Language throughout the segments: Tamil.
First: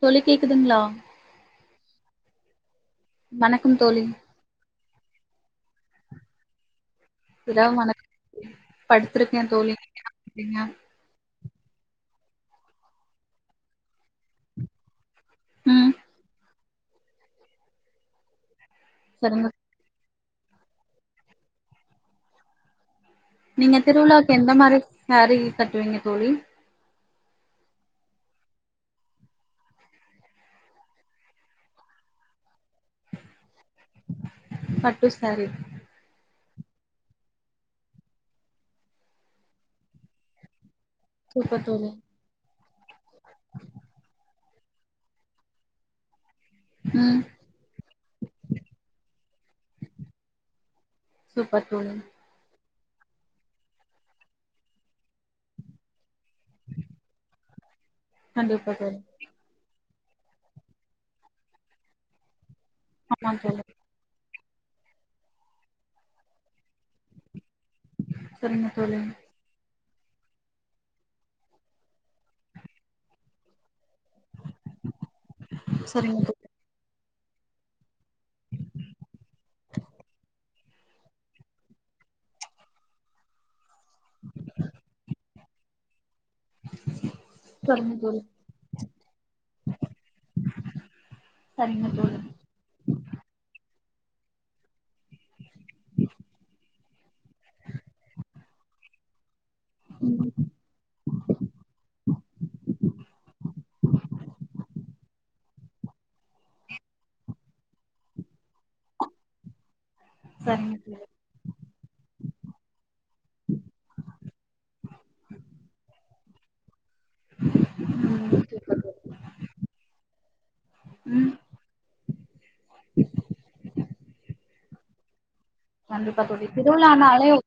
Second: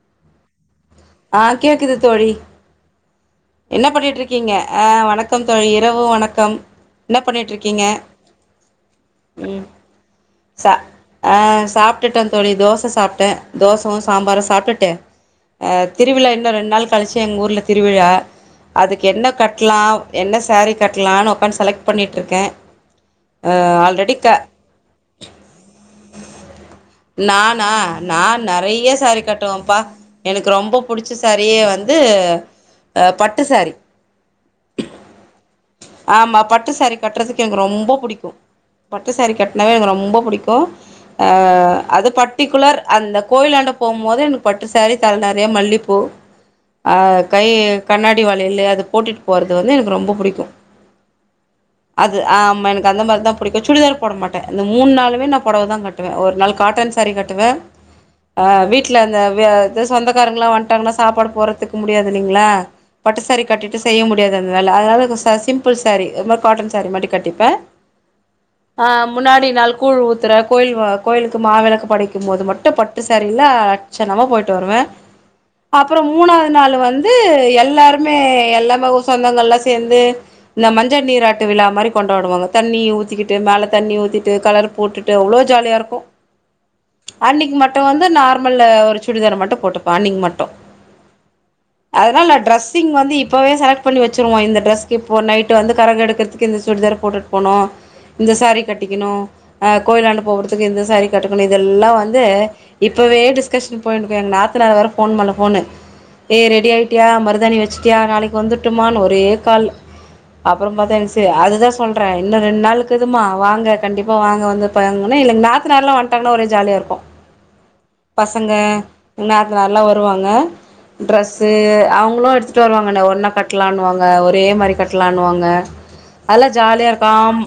தோழி கேக்குதுங்ளா ஆஹ் கேக்குது தோழி வணக்கம் என்ன தோழி பண்ணிட்ருக்கீங்க ஆஹ் வணக்கம் தோழி இரவு வணக்கம் என்ன பண்ணிட்ருக்கீங்க இரவு [inaudible] படுத்திருக்கே தோழி ப்டிங்க ஆஹ் சாப்டுட்டே தோழி தோச சாப்டே தோசவு சாம்பாரு சாப்டுட்டு அ ம் திருவிழா என் ன்னு ரெண் நாள் கழிச்சி எங்க ஊர்ல திருவிழா அதுக்கு என்ன சரிங்க கட்லா என்ன சேரி கட்லான் ஒக்காந் செலக் பண்ணிட்ருக்கே அ நீங்க ஆல்ரெடி திருவிழாக்கு க எந்த மாரி ச சேரி கட்டுவீங்க தோழி நானா நா நறைய்ய சேரி கட்டுவம்ப்பா எனக்கு ரொம்ப புடிச்ச சேரியே வந்து அ பட்டு சேரி பட்டு சேரி ட்டு சேரி கட்றதுக்கு எனக்கு ரொம்ப புடிக்கு பட்டு சேரி கட்னாவே எனக்கு ரொம்ப புடிக்கூ அ சூப்பர் தோழி அது பட்டிகுலர் அந்த கோயிலாண்ட போம் போது எனக்கு பட்டுசேரி தல நெறைய மல்லிப்பூ அ ம் கை கண்ணாடி வளையிலு அது போட்டிட் போறது வந்து எனக்கு ரொம்ப புடிக்கு சூப்பர் தோழி அது ஆமா என த அந்த மாரி தா புடிக்கு சுடிதார் போட மாட்டே இந்த மூண் நாளுமே நா பொடவ தாங் கட்டுவே ஒரு நாள் காட்டன் சேரி கட்டுவே அஹ் கண்டிப்பா தோழி வீட்ல அந்த வ்ய த சொந்தக்காரங்களா வந்டாங்கனா சாப்பாடு போறதுக்கு முடியாதில்லிங்ளா பட்டு ஆமா சேரி தோழி கட்டிட்டு முடியாது அந்த வேல அதனால கொ சா சிம்பிள் சேரி இ மார் காட்டன் சேரி மாட்டி கட்டிப்பே சரிங்க தோழி ஆஹ் முன்னாடி நாளு கூழ் ஊத்துற கோயில் வா கோயிலுக்கு மாவெளக்கு படைக்கும் போது மட்டு பட்டு சேரீல ச்சனமா போய்ட்டு வருவே அப்புறோ சரிங்க தோழி மூணாவது நாள் வந் ந்து எல்லாருமே எல்லாம் லா ஊ சொந்தங்கள்லா சேந்து இந்த மஞ்ச நீராட்டு விழா மாரி கொண்டாடுவாங்க தண்ணி ஊத்திகிட்டு மேலத் தண்ணி ஊத்திட்டு கலர் போட்டுட்டு அவ்ளோ ஜாலியாருக்கு அன்னிக்கு மட்டு சரிங்க வந்து தோழி நார்மல்லு ஒரு சுடிதார் மட்டு போட்டுப்பே அன்னிக்கு மட்டு சரிங்க தோழி அதனால் நா டிரஸ்ஸிங் வந்து இப்பவே செல பண்ணி வெச்சுருவோ இந்த டிரெஸ்கு இப்போ நைட் வந்து கரகொ எடுக்கறதுக்கு இந்த சுடிதார் போட்டுட் போணு இந்த சேரி கட்டிகிணு கோயிலாண்டு போகுறதுக்கு இந்த சாரி கட்டிணு இதெல்லாம் வந்து இப்பவே டிஸ்கஷன் போய்னு இருக்கு எங்க நாந்தனார் வேர போன் மேல போனு ஏ ரெடி ஆய்ட்டியா மருதாணி வெச்சுட்டியா நாளைக்கு வந்து மட்டுமானு ஒரே காலு சரிங்க அப்புறம் தோழி பாத்தா அதுதா சொல்ற இன்னும் ரெண்டு நாளுக்கு இகுதுமா வாங்க கண்டிப்பா வாங்க வந்து பங்கனா எங்க நாத்தனார் வந் டங்கா ஒரே ஜாலியா இருக்கு ம் பசங்க சூப்பர் தோழி நாத்தனாருல்லா வருவாங்க ம் டிரெஸ்சு அவங்க [unintelligible] வருாங்க ஒன்ன கட்ட கட்டலானு வாங்க ஒரே மாரி கட்டலானு வாங்க கண்டிப்பா தோழி திருவிழானாலே [inaudible]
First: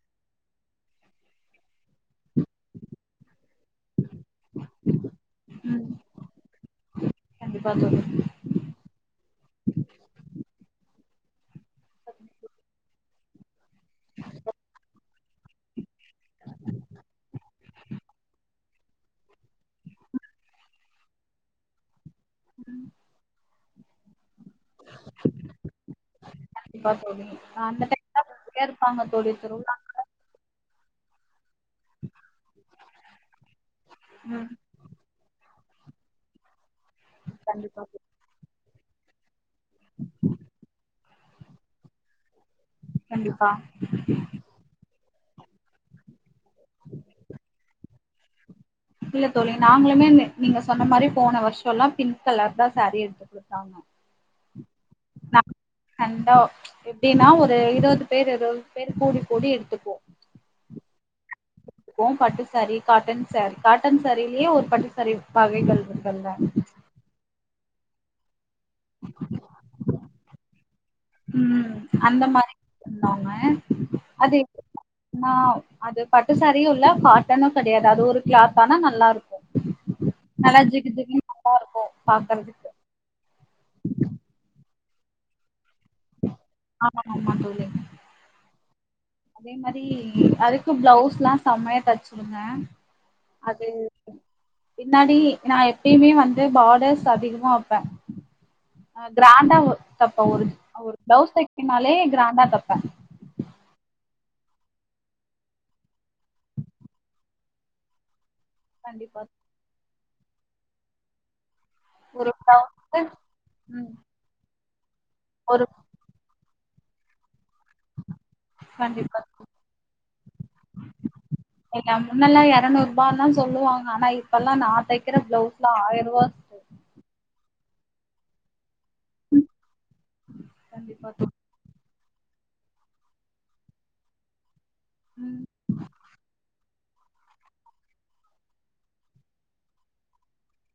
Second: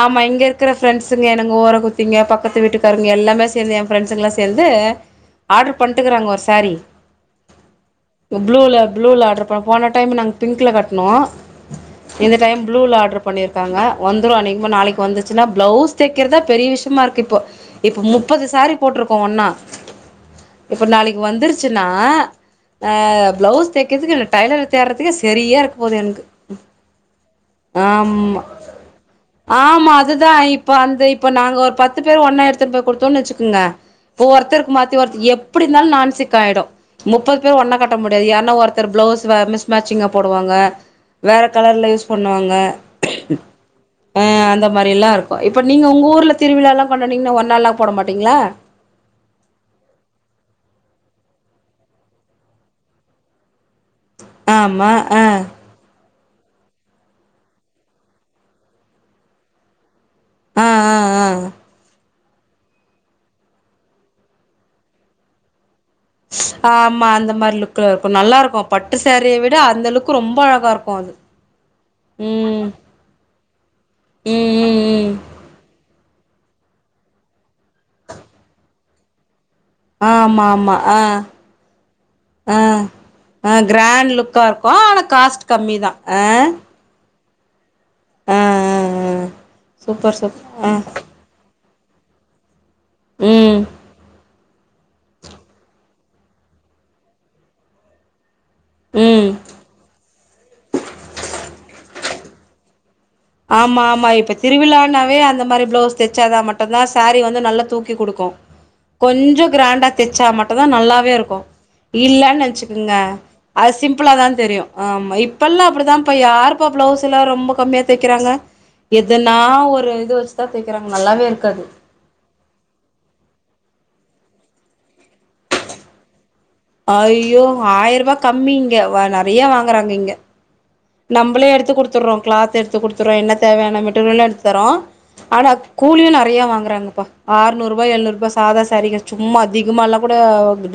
ஆமா இங்க இருக்கிற ஃபிரெண்ட்சுங்க எனகு ஓரகுத்திங்க பக்கத்து வீட்டுக்காரங்க எல்லாமே சேர்ந்து என் ஃபிரண்ட்ஸ்ல்லா சேர்ந்து ஆடர் ம் பண்ணிட்டுக்காங்க ஒரு சாரி கண்டிப்பா தோழி புளு புளுளா போன டைம் நாங்க பிங்ல கட்டுனோ இந்த டைம் ப்ளூல ஆர்டர் பண்ணியிருக் ங்க வந்துரு அனேகமா நாளிக்கு வந்து னா ப்ளவுஸ் தைக்கிறதா பெரிய விஷயமா இருக்கு இப்போ இப்ப முப்பது சாரி போட்ருக்கோம் ஒன்னா இப்போ நாளிக்கு வந்துருச்சுன்னா ம் ஆ ப்ளவுஸ் தேக்கிற்க்கு டைலர தேட்றதுக்கே செரியா இருக்க போது எனக்கு கண்டிப்பா தோழி அந்த டைம்ல ஆமா பிஸியா இருப்பாங்க தோழி ஆமா திருவிழானால அதுதா இப்ப வந்து இப்ப நாங் ஓர் பத்து பேரு ஒன்னாயேடுத்து போய் குடுத் தோண்ணு ச்சுக்கோங்க ம் ஒர்த்தர்க்கு மாத்தி ஒர்த எப் ப்புடி ருந்தாலும் நான் சிக்காய்டும் முப்பத் பேர் ஒன்னா கண்டிப்பா கட்ட தோழி. முடியாத் யாருன்ன ஒர்த் ர்த்தர் புளோஸூ வர்ல ஸ் மேட்ச்சிங்காக போடுவாங்க வேற கலர்ல யூஸ் பண்ணுவாங்க கண்டிப்பா. ஆ அந்த மாறியேல்லா ருக் ப்பா இப்ப நீங்க உங் ஊர்ல திருவிழாலா கொண்டாட்னீங்க ஒன்னாலா போட மாட்டிங்களா இல்ல தோழி நாங்ளுமே நீங்- நீங்க சொன்ன மாரி போன வருஷ்ஷோலா பிங்க் கலர் தா சாரி எடுத்து குத்தாங்க ஆமா அ கண்டா எப்டின்னா ஒரு இருவது பேரு இருவது பேரு கூடி கூடி எடுத்துப்போ அ அ அ வோம் பட்டு சாரி காட்டன் சர் காட்டன் சாரிலியே ஒரு பட்டுசாரி வகைகள். இருக்குல்ல ஆமா அந்த மார் லுக் க்கு [unintelligible] நல்லாருக்கு பட்டு சாரிய விட அந்தளவுக்கு ரொம்ப அழகாருக் உம் அந்த மாரி பண்ணாங்க அது ம் ம் ம் நா அது பட்டுசேரியு இல்ல காட்டனு கெடையாது அது ஒரு க்ளாத்து ஆனா நல்லாருக்கு. ஆ ஆமா ஆமா ஆ இருக்கு ஆ பாக்குறதுக்கு ஆ கிராண்ட் லுக்காருக்கு. ப்போ ஆனா காஸ்ட் கம்மி தா ஆ ஆமாங்க ஆமாங்க தோழி ஆ ஆ ஆ அதே மாரி சூப்பர் சூப்பர் அதுக்கு ஆ புளவுஸ்லா செம்மையா தச்சுடுங்க. ம் அது பின்னாடி நா எப்பயுமே வந்து பார்டர்ஸ் அதிகமா வெப்பே அ ம் கிராண்டா வீ தப்பே ஒரு ஒரு பிளவுஸ் தைக் என்னாலே கிராண்டா தப்பே ஆமா ஆமா இப்ப திருவிழான்னாவே அந்த மாரி பிளவுஸ் தச்சாதா மட்டம்தா சாரி வந்து நல்லா தூக்கி குடுக்கு கண்டிப்பா கொஞ்சோ க்ராண்ட் தச்சா மட்டுதா நல்லாவேருக்கு ஒரு இல்லன்னு வெச்சுக்கோங்க பிளவுஸ்க்கு அது ம் சிம்பிளா தா தெரியு ஆமா ஒரு இப்பெல்லா அப்புடிதாப்பா யார் [unintelligible] பிளவுஸ்ல ரொம்ப கம் தேக்றாங்க கண்டிப்பா எதனா ஒரு இது வெச்சுதா தேகறாங்க நல்லாவே இருக்காது எருநூறு ரூபாயதா சொல்லாங்க ஆனா இப்பெல்லா நா தைக்கிற பிளவுஸ்லாம ஆயர்ரூபா அய்யோ ஆயிர்ரூபா கம்மி இங்க நறைய வாங்கறாங்க இங்க கண்டிப்பா தோழி நம்மளே எடுத்து குடுத்துட்றோ கிளத் எடுத்து குடுத்துர்றோ என்ன தேவையான மெட்டீரியல்ல எடுத்து தரே ம் ஆனா கூலியு நறைய வாங்கறாங்க ஆறுநூறு ரூபாய் எழுநூறுூபா சாதா சாரீ சும்மா அதிகமா எல்லா கூட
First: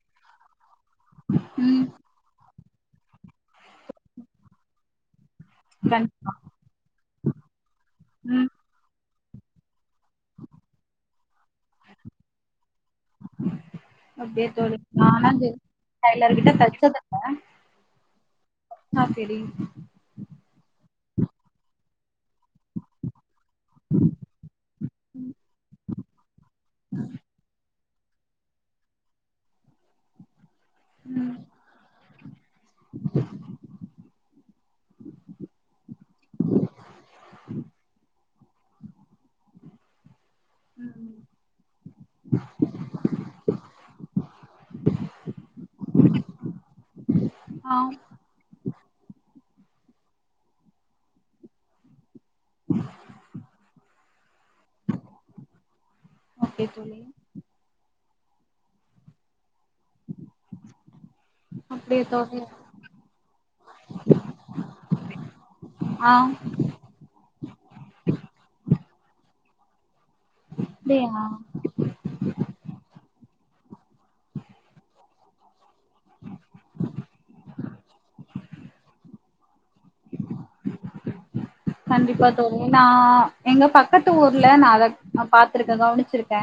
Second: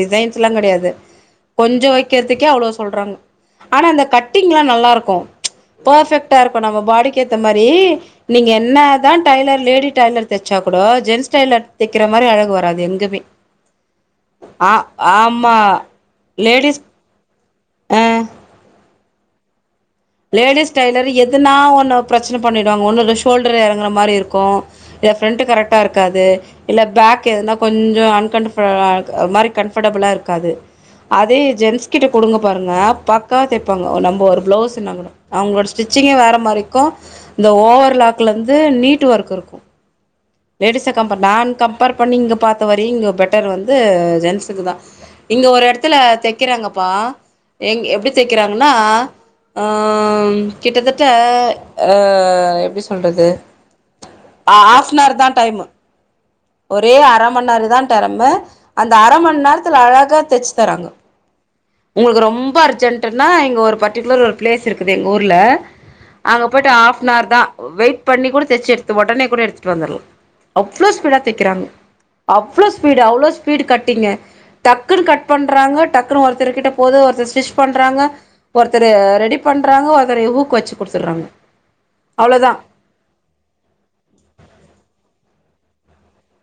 டிசைன்ஸ் எல்லா கிடையாது ம் கொஞ்சம் வைக்கிறதுக்கே அவ்வளோ சொல்றாங்க ஆனா அந்த கட்டிங் எல்லாம் நல்லா இருக்கு க்கூ கண்டிப்பா பர்பெக்ட்டா இருக்கும் நம்ம பாடிக்கு ஏத்த மாதிரி ம் நீங்க என்ன தா டையலர் லேடி டைலர் தச்சா கூட ஜென்ஸ் டெய்லர் தைக்கிற மாதிரி அழகு வராது எங்கமே அப்டியா தோழி நானா ஆமா டெய்லர் கிட்ட லேடிஸ் ஆஹ் ஆஹ் சரி டெய்லர் எதுனா உன பிரச்சனை பண்ணிவிடுவாங்க ஒன்றும் இல்ல ஷோல்டர் இறங்குற மாதிரி இருக்கும் இல்ல ஃப்ரண்ட்டு கரெக்டாக இருக்காது இல்ல பேக் எதுனா கொஞ்ச கொஞ்சம் அன்கம்ஃபர மாதிரி கம்ஃபர்டபுளா இருக்காது ம் அதே ஜென்ஸ் கிட்ட கொடுங்க பாருங்க பக்கா தைப்பாங்க நம்ம ஒரு பிளவுஸ் அவங்களோட ஸ்டிச்சிங்கே வேற மாதிரிக்கும் இந்த ஓவர் லாக்ல இருந்து நீட் ஒர்க் இருக்கும் லேடிஸா ம் கம்பேர் நா கம்பேர் பண்ணி இங்க பார்த்த வரையும் இங்க பெட்டர் வந்து ஜென்ஸுக்கு தா இங்க ஒரு இடத்துல தைக்கிறாங்கப்பா ஆ எங்க எப்படி தைக்கிறாங்கன்னா ஆம் கிட்டத்தட்ட அஹ் அஹ் எப்டி சொல்றது ஆ ஹாஃப் த்னார் தா டைமு ஓகே ஒரே தோழி அர ம நேர தா தரம்ப அந்த அர ம நேரத் த்துல அழகா தச்சு தராங்க அப்டியா உங்களுக்கு தோழி ரொம்ப அர்ஜென்ட்டுன்னா இங்க ஒரு பர்டிகுலர் ஒரு ப்லேஸ் இருக்குது எங்க ஊர்ல ஆ அங்க போயிட்டு ஆஃப் நார்தா வெயிட் பண்ணிக்கூட தச்சு எடுத்து ஒடன்னே கூட எடுத் டு வந்தர்லா அவ்ளோ ஸ்பீடா அப்டியா அங் அவ்ளோ ஸ்பீடு அவ்ளோ ஸ்பீட் கட்டிங்கு டக்குனு கட் பண்றாங்க டக்குனு ஒருத்தர் கிட்ட போது ஒருத்தர் ஸ்டிச் பண்றாங்க ஒருத்தரு ரெடி பண்றாங்க ஒருத்தரு ஊக்கு வச்சு குடுத்துற்றாங்க கண்டிப்பா தோழி நா எங்க பக்கத்து ஊர்ல நா அத அ பாத் த்துருக்கே கவனிச்சிருக்கே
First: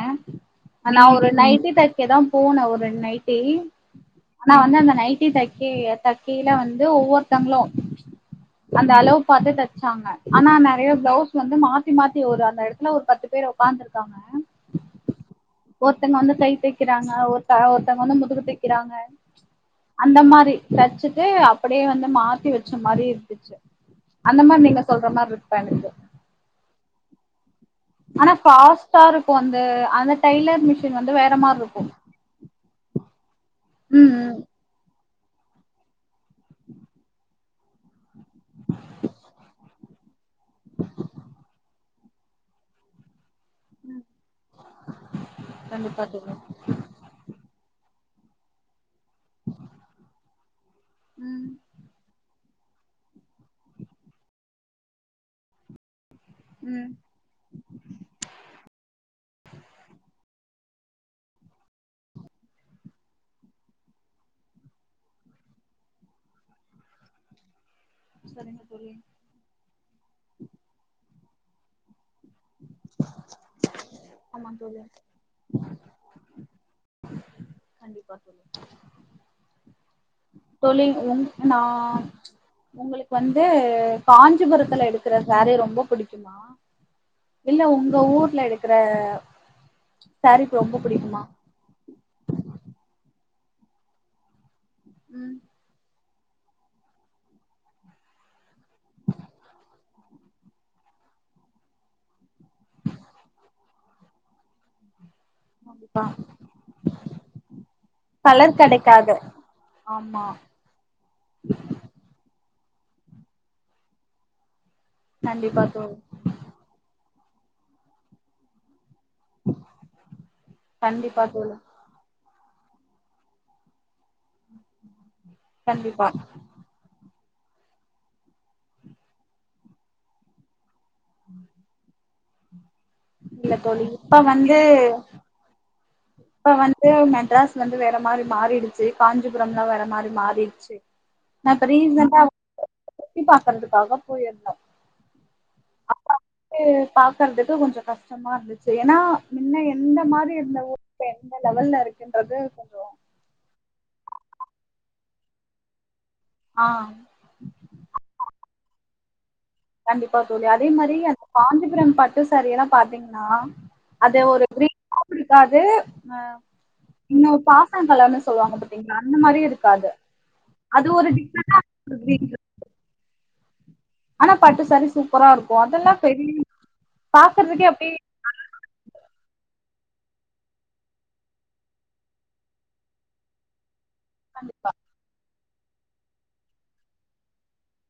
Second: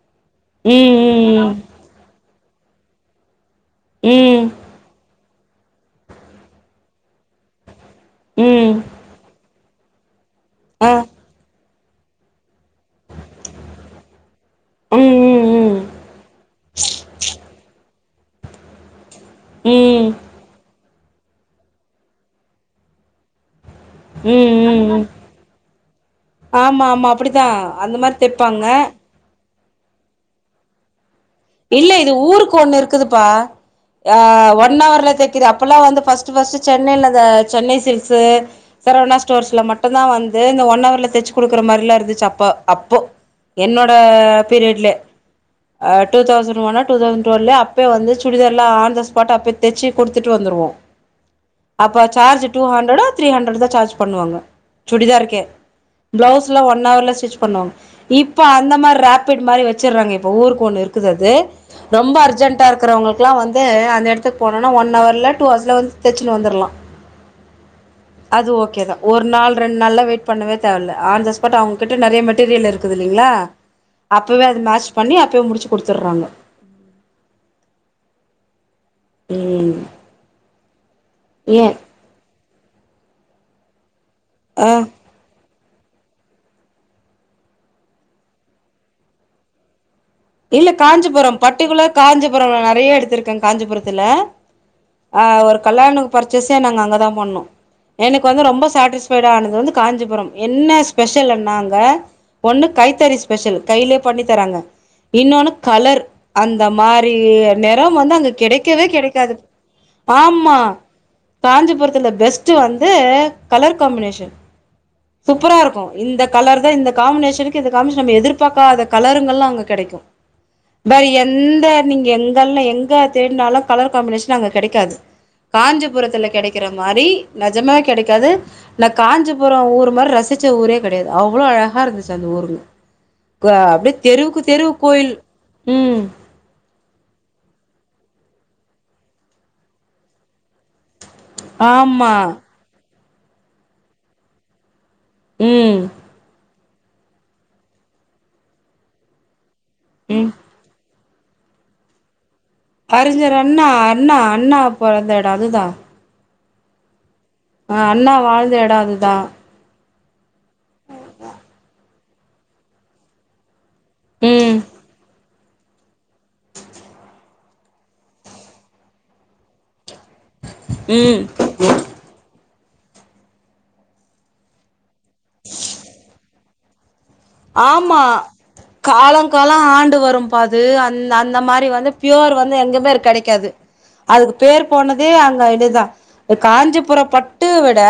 ஆனா ஒரு ம் நைட்டி தைக்க தா போனே ஒரு ரெண் நைட்டி ம் ஆனா வந்து அந்த நைட் ட்டி தக்கை தக்கையில வந்து ஒவ்வொருத்தங்களும் ம் ம் ம் அந்த அளவு பாத்து த சாங்க ஆனா ஆ நெறைய ப்ளவ்ஸ் வந்து மா தி மாத்தி ஒரு அந்தெட த்ல ஒரு பத்து பேர் ஒக்காந்ருந்தாங்க ம் ம் ம் ஒருத்தங்க வந்து கை தைக் க்கிறாங்க ஒருத்த ஒருத்தங்க வந்து முதுகு தைக்கிறாங்க ம் அந்த மாரி தச்சுட்டு அப்படியே வந்து மாத்தி வச்ச மாரி இருந்துச்சு அந்த உம் மாரி உம் நீங்க உம் சொல்ற மாரி இருக்கு எனக்கு ஆமா ஆமா அப்டிதான் ஆனா ஃபாஸ்டாருக்கு அந் த அந்த டைலர் மிஷின் வ இல்ல இது ஊருக்கு ஒண்ணு இருக்குதுப் பா ம் ய ம் ஒன்னவர்ல தெக்குது அப்பெல்லாம் வந்து ஃபர்ஸ்ட் ஃபர்ஸ்டு சென்னைல த சென்னை சில்க்ஸு சரவணா ஸ்டோர்ஸ்ல மட்டுந்தான் வந்து இந்த ஒன் அவர்ல தெச்சு குடுக்கற மாறிலா இருந்துச்சு அப்ப அப்போ என்னோட பீரியட்லே கண்டிப்பா அஹ் டூ தோழி தௌசன் ஒண்ணா டூ தௌசன் ட்டுவெல்லு அப்பவே வந்து சுடிதார்லா ஆன்தஸ் பாட் அப்யே தெச்சு குடுத்துட்டு வந்துருவோ ம் அப்ப சார்ஜ் டூ ஹண்ரடோ த்ரீ ஹண்ரட் தான் சார்ஜ் பண்ணுவாங்க சுடிதார்க்கே பிளவ்ஸ்ல ஒன் ம் அவர்ல ஸ்டிச் பண்ணுவாங்க இப்ப அந்த மாதிரி ராபிட் மாரி வச்சிட்றாங்க இப்ப ஊருக் ஒன்னிர்க் குதது ரொம்ப அர்ஜென்டா இருக்றவங்களுக்லா வந்து அந்த எடத்துக்கு போனோனா ஒன்னவர்ல டூ ஆர்ஸ்ல வந்து தெச்சுட்டு வந்துர்லாம் அது சரிங்க ஓகே தோழி தா ஒர் நாள் ரெண்டு நாள்ல்ல வெயிட் பண்ணவே தேவல ஆன்த பாட்டவுங்ககிட் நெறைய மெட்டீரியல் இருக்குதில்லைங்ளா அப்பவே ஆமா அது தோழி மேட்ச் பண்ணி அப்பவே முடிச்சு குடுத்துடுறாங்க கண்டிப்பா தோழி உம் தோழி அதுவந்து டு நா உங்களுக் வந்து ஆ காஞ்சிபுரத்துல எடுக்குற சேரி ரொம் ரொம்ப புடிக்குமா இல்ல உங்க ஊர்ல எடுக்குற இல்ல காஞ்சிபுரொ பட்டிகுலர் காஞ்சிபுரம்ல நறைய எடுத்திருக்க காஞ்சிபுரத்துல அ ம் ஒரு கல்லாணு பர்ச்சேஸே நாங்க அங்கதா பண்ணோ எனக் வந்து ரொம்ப சேட்டிஸ்ஃபைடு ஆனது வந்து காஞ்சிபுரம் என்ன ஸ்பெஷல் என்னா அங்க ஒன்னு கைத்தறி ஸ்பெஷலு கைலே பண்ணி தராங்க இன்னோனு கலர் கண்டிப்பா அந்த மாரி நெறம் வந்து அங்க கெடைக்கவே கெடைக்காது ஆமா காஞ்சிபுரத்துல பெஸ்ட் ஃபஸ்ட்டு வந்து கலர் காம்பினேஷன் சூப்பரா கண்டிப்பா இருக்கு தோழி இந்த கலர்தா இந்த காமினேஷன்க்கு இந்த காமினேஷன் நம்ம எதிர்பாக்காத கலருங்கல்லா அங்க கெடைக்கு வேற கண்டிப்பா தோழி எந்த நீங்க எங் ர்ல எங்க தேடுனாலு கலர் காம்பினேஷன் அங்க கெடைக்காது கண்டிப்பா காஞ்சிபுரத்துல கெடைக்கிற மாரி நெஜமா கெடைக்காது ந காஞ்சிபுர ஊரு ஒரு மார் ரசிச்ச ஊரே கெடையாது அவ்ளோ அழகா இருந் செல ஊருங்க க இல்ல தோழி அப்டியே இப்ப தெருவுக்கு வந்து தெருவு கோயில் ம் இப்ப வந்து மெட்ராஸ் வந்து வேற மாரி மாறிடுச்சு காஞ்சிபுரம்லா வேற மாரி மாறிருச்சு நா இப்ப ஆமா ரீஸன்டா சுத்தி பாக்கறதுக்காக போயிருந்தோ ம் எ பாக்கர்துக்கு கொஞ்சோ கஷ்டமா இருந்துச்சு ஏனா இன்ன எந்த ம் மாதிரி இருந்த ஊ இப்பே எந்த லெவல்ல இருக்குன்றது கொஞ்சோ அறிஞர் அண்ணா அண்ணா அண்ணா பொறந்த எடோ அதுதா ஆ அ அண்ணா வாழ்ந்த எடோ அதுதா கண்டிப்பா தோழி அதே மாரி அந்த காஞ்சிபுரம் பட்டு சேரீ எல்லா பாத்தீங்ன்னா அதே ஒரு ம் ரிக் [unintelligible] க்காது ஆ இன்னு பாச நல்லால்ல சொல்லுவாங்க பாத்தீங்களா அந்த மாரி இருக்காது அது ஒரு ம் டிஃபரண்ட்டா [unintelligible] ஆனா பட்டு சேரீ சுப் ப்பரா இருக்கோ அதெல்லா பெரி ஆமா காலோ காலோ ஆன் ட்டு வரும் பா அது அந்த அந்த மாரி வந்து பியோர் வந்து எங்கமே இருக் கெடைக்காது அதுக்கு பேர் கண்டிப்பா போனேதே அங்க துதா எ காஞ்சிபுர பட்டு விட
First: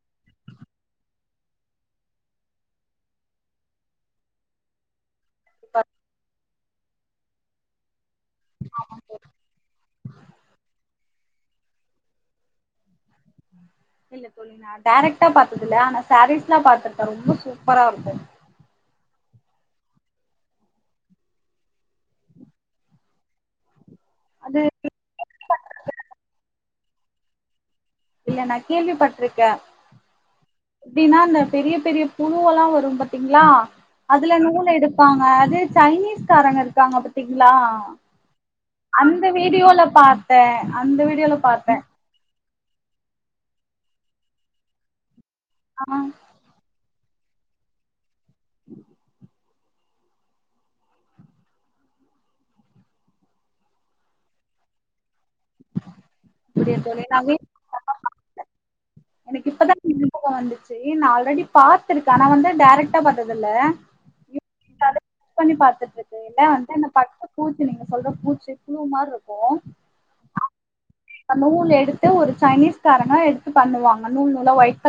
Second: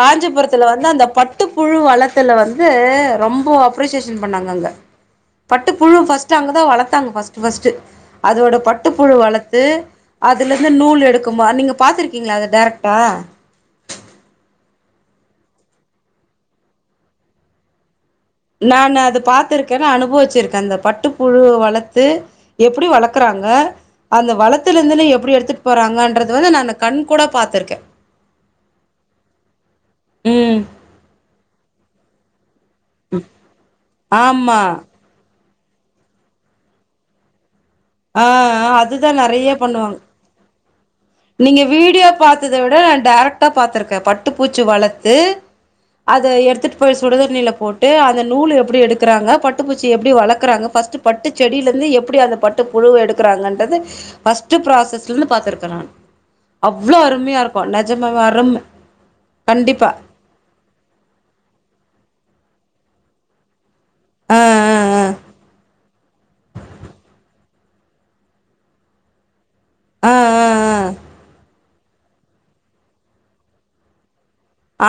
காஞ்சிபுரத்தில வந்து அந்த பட்டுப்புழு வளத்துல வந்து ரொம் போ அப்ரிசியேஷன் பண்ணாங்க அங்க பட்டு சூப்பரா புழுவு ஃபஸ்ட் அங்க து வளத்தாங்க ஃபஸ்ட்டு ஃபஸ்ட்டு அதோட பட்டுப்புழு வளத்து அதுலந்து நூல் எடுக் குமா நீங்க பாத்திருக்கிங்ளா அத டைரக்டா இல்ல தோழி நா டேரக்ட்டா பாத்தது இல்ல ஆனா சேரீஸ்ல்லா பாத்துருக்கே ரொம்ப சூப்பரா இருக்கு நானு அத பாத்துருக்கே நா அனுபவிச்சிருக்கே அந்த பட்டுப்புழு வளத்து எப்பிடி வளக்குறாங்க அந்த அது வளத்துலுந்துனு எப்பிடி எடுத்துட் போறாங்கன்றது வந்து நானு கண் கூடா பாத்திருக்கே இல்ல நா கேள்விப்பட்ருக்கே ம். எப்டின்னா அந்த பெரிய பெரிய புழுவெல்லா வர் ரும் பத்திங்ளா அதுல ஆமா. நூல் எடுப்பாங்க அது சைனீஸ் காரங்க இருக்காங்க பத்திங்ளா அ அ அதுதா நெறைய பண்ணுவாங் பார்த்தேன் அந்த வீடியோல நீங்க பார்த்தேன் வீடியோ பாத் த்தத விட டேரக்ட்டா பாத்துருக்கே பட்டு பூச்சி வளத்து ஆஹ் அத எடுத்துட்டு போய் ஸு சுடுதண்ணில போட்டு அத நூலு எப்டி எடுக்கறாங்க பட் டு பூச்சி எப்டி வளக்கறாங்க ஃபஸ்ட்டு பட்டு செடியிலந்து எப்டி அந்த பட் துப் புழுவு எடுக்கறாங்கன்றது ஃபஸ்ட்டு ப்ராசஸ் தின்னு பாத்திருக்கே‌ நான் அப்படியா அவ்ளோ தோழி நான் அரும்மியாருக்கு வீடியோ நெஜமாவே அரும் எனக்கு இப்பதா [inaudible] வந்துச்சி நா ஆல்ரெடி பாத்திருக்கே ஆனா வந்து டேரக்டா பாத்தது இல்ல ஆ ஆ [inaudible] பண்ணி பாத்துட்டுருக் து எல்லா வந்து அந்த பட்ட பூச்சி நீங்க சொல்ற பூச்சி புழுவு மார்ருக்கூ ஆ ந்த நூல் எடு ட்டு ஒரு சைனீஸ்காரனா எடுத்து பண்ணுவா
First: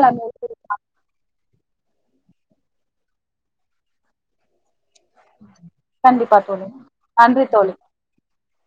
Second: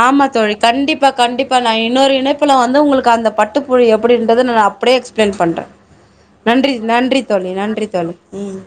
ஆமா தோழி கண்டிப்பா கண்டிப் ப்ப நா இன்னோரு இணைப்புல வந்து உங்குளுக்கு அந்த பட்டுப்புழு எப்டின்றது ந நா அ ப்டே எக்ஸ்பிளைன் பண்றே கண்டிப்பா தோழி நன்றி நன்றி தோழி நன்றி தோழி ம்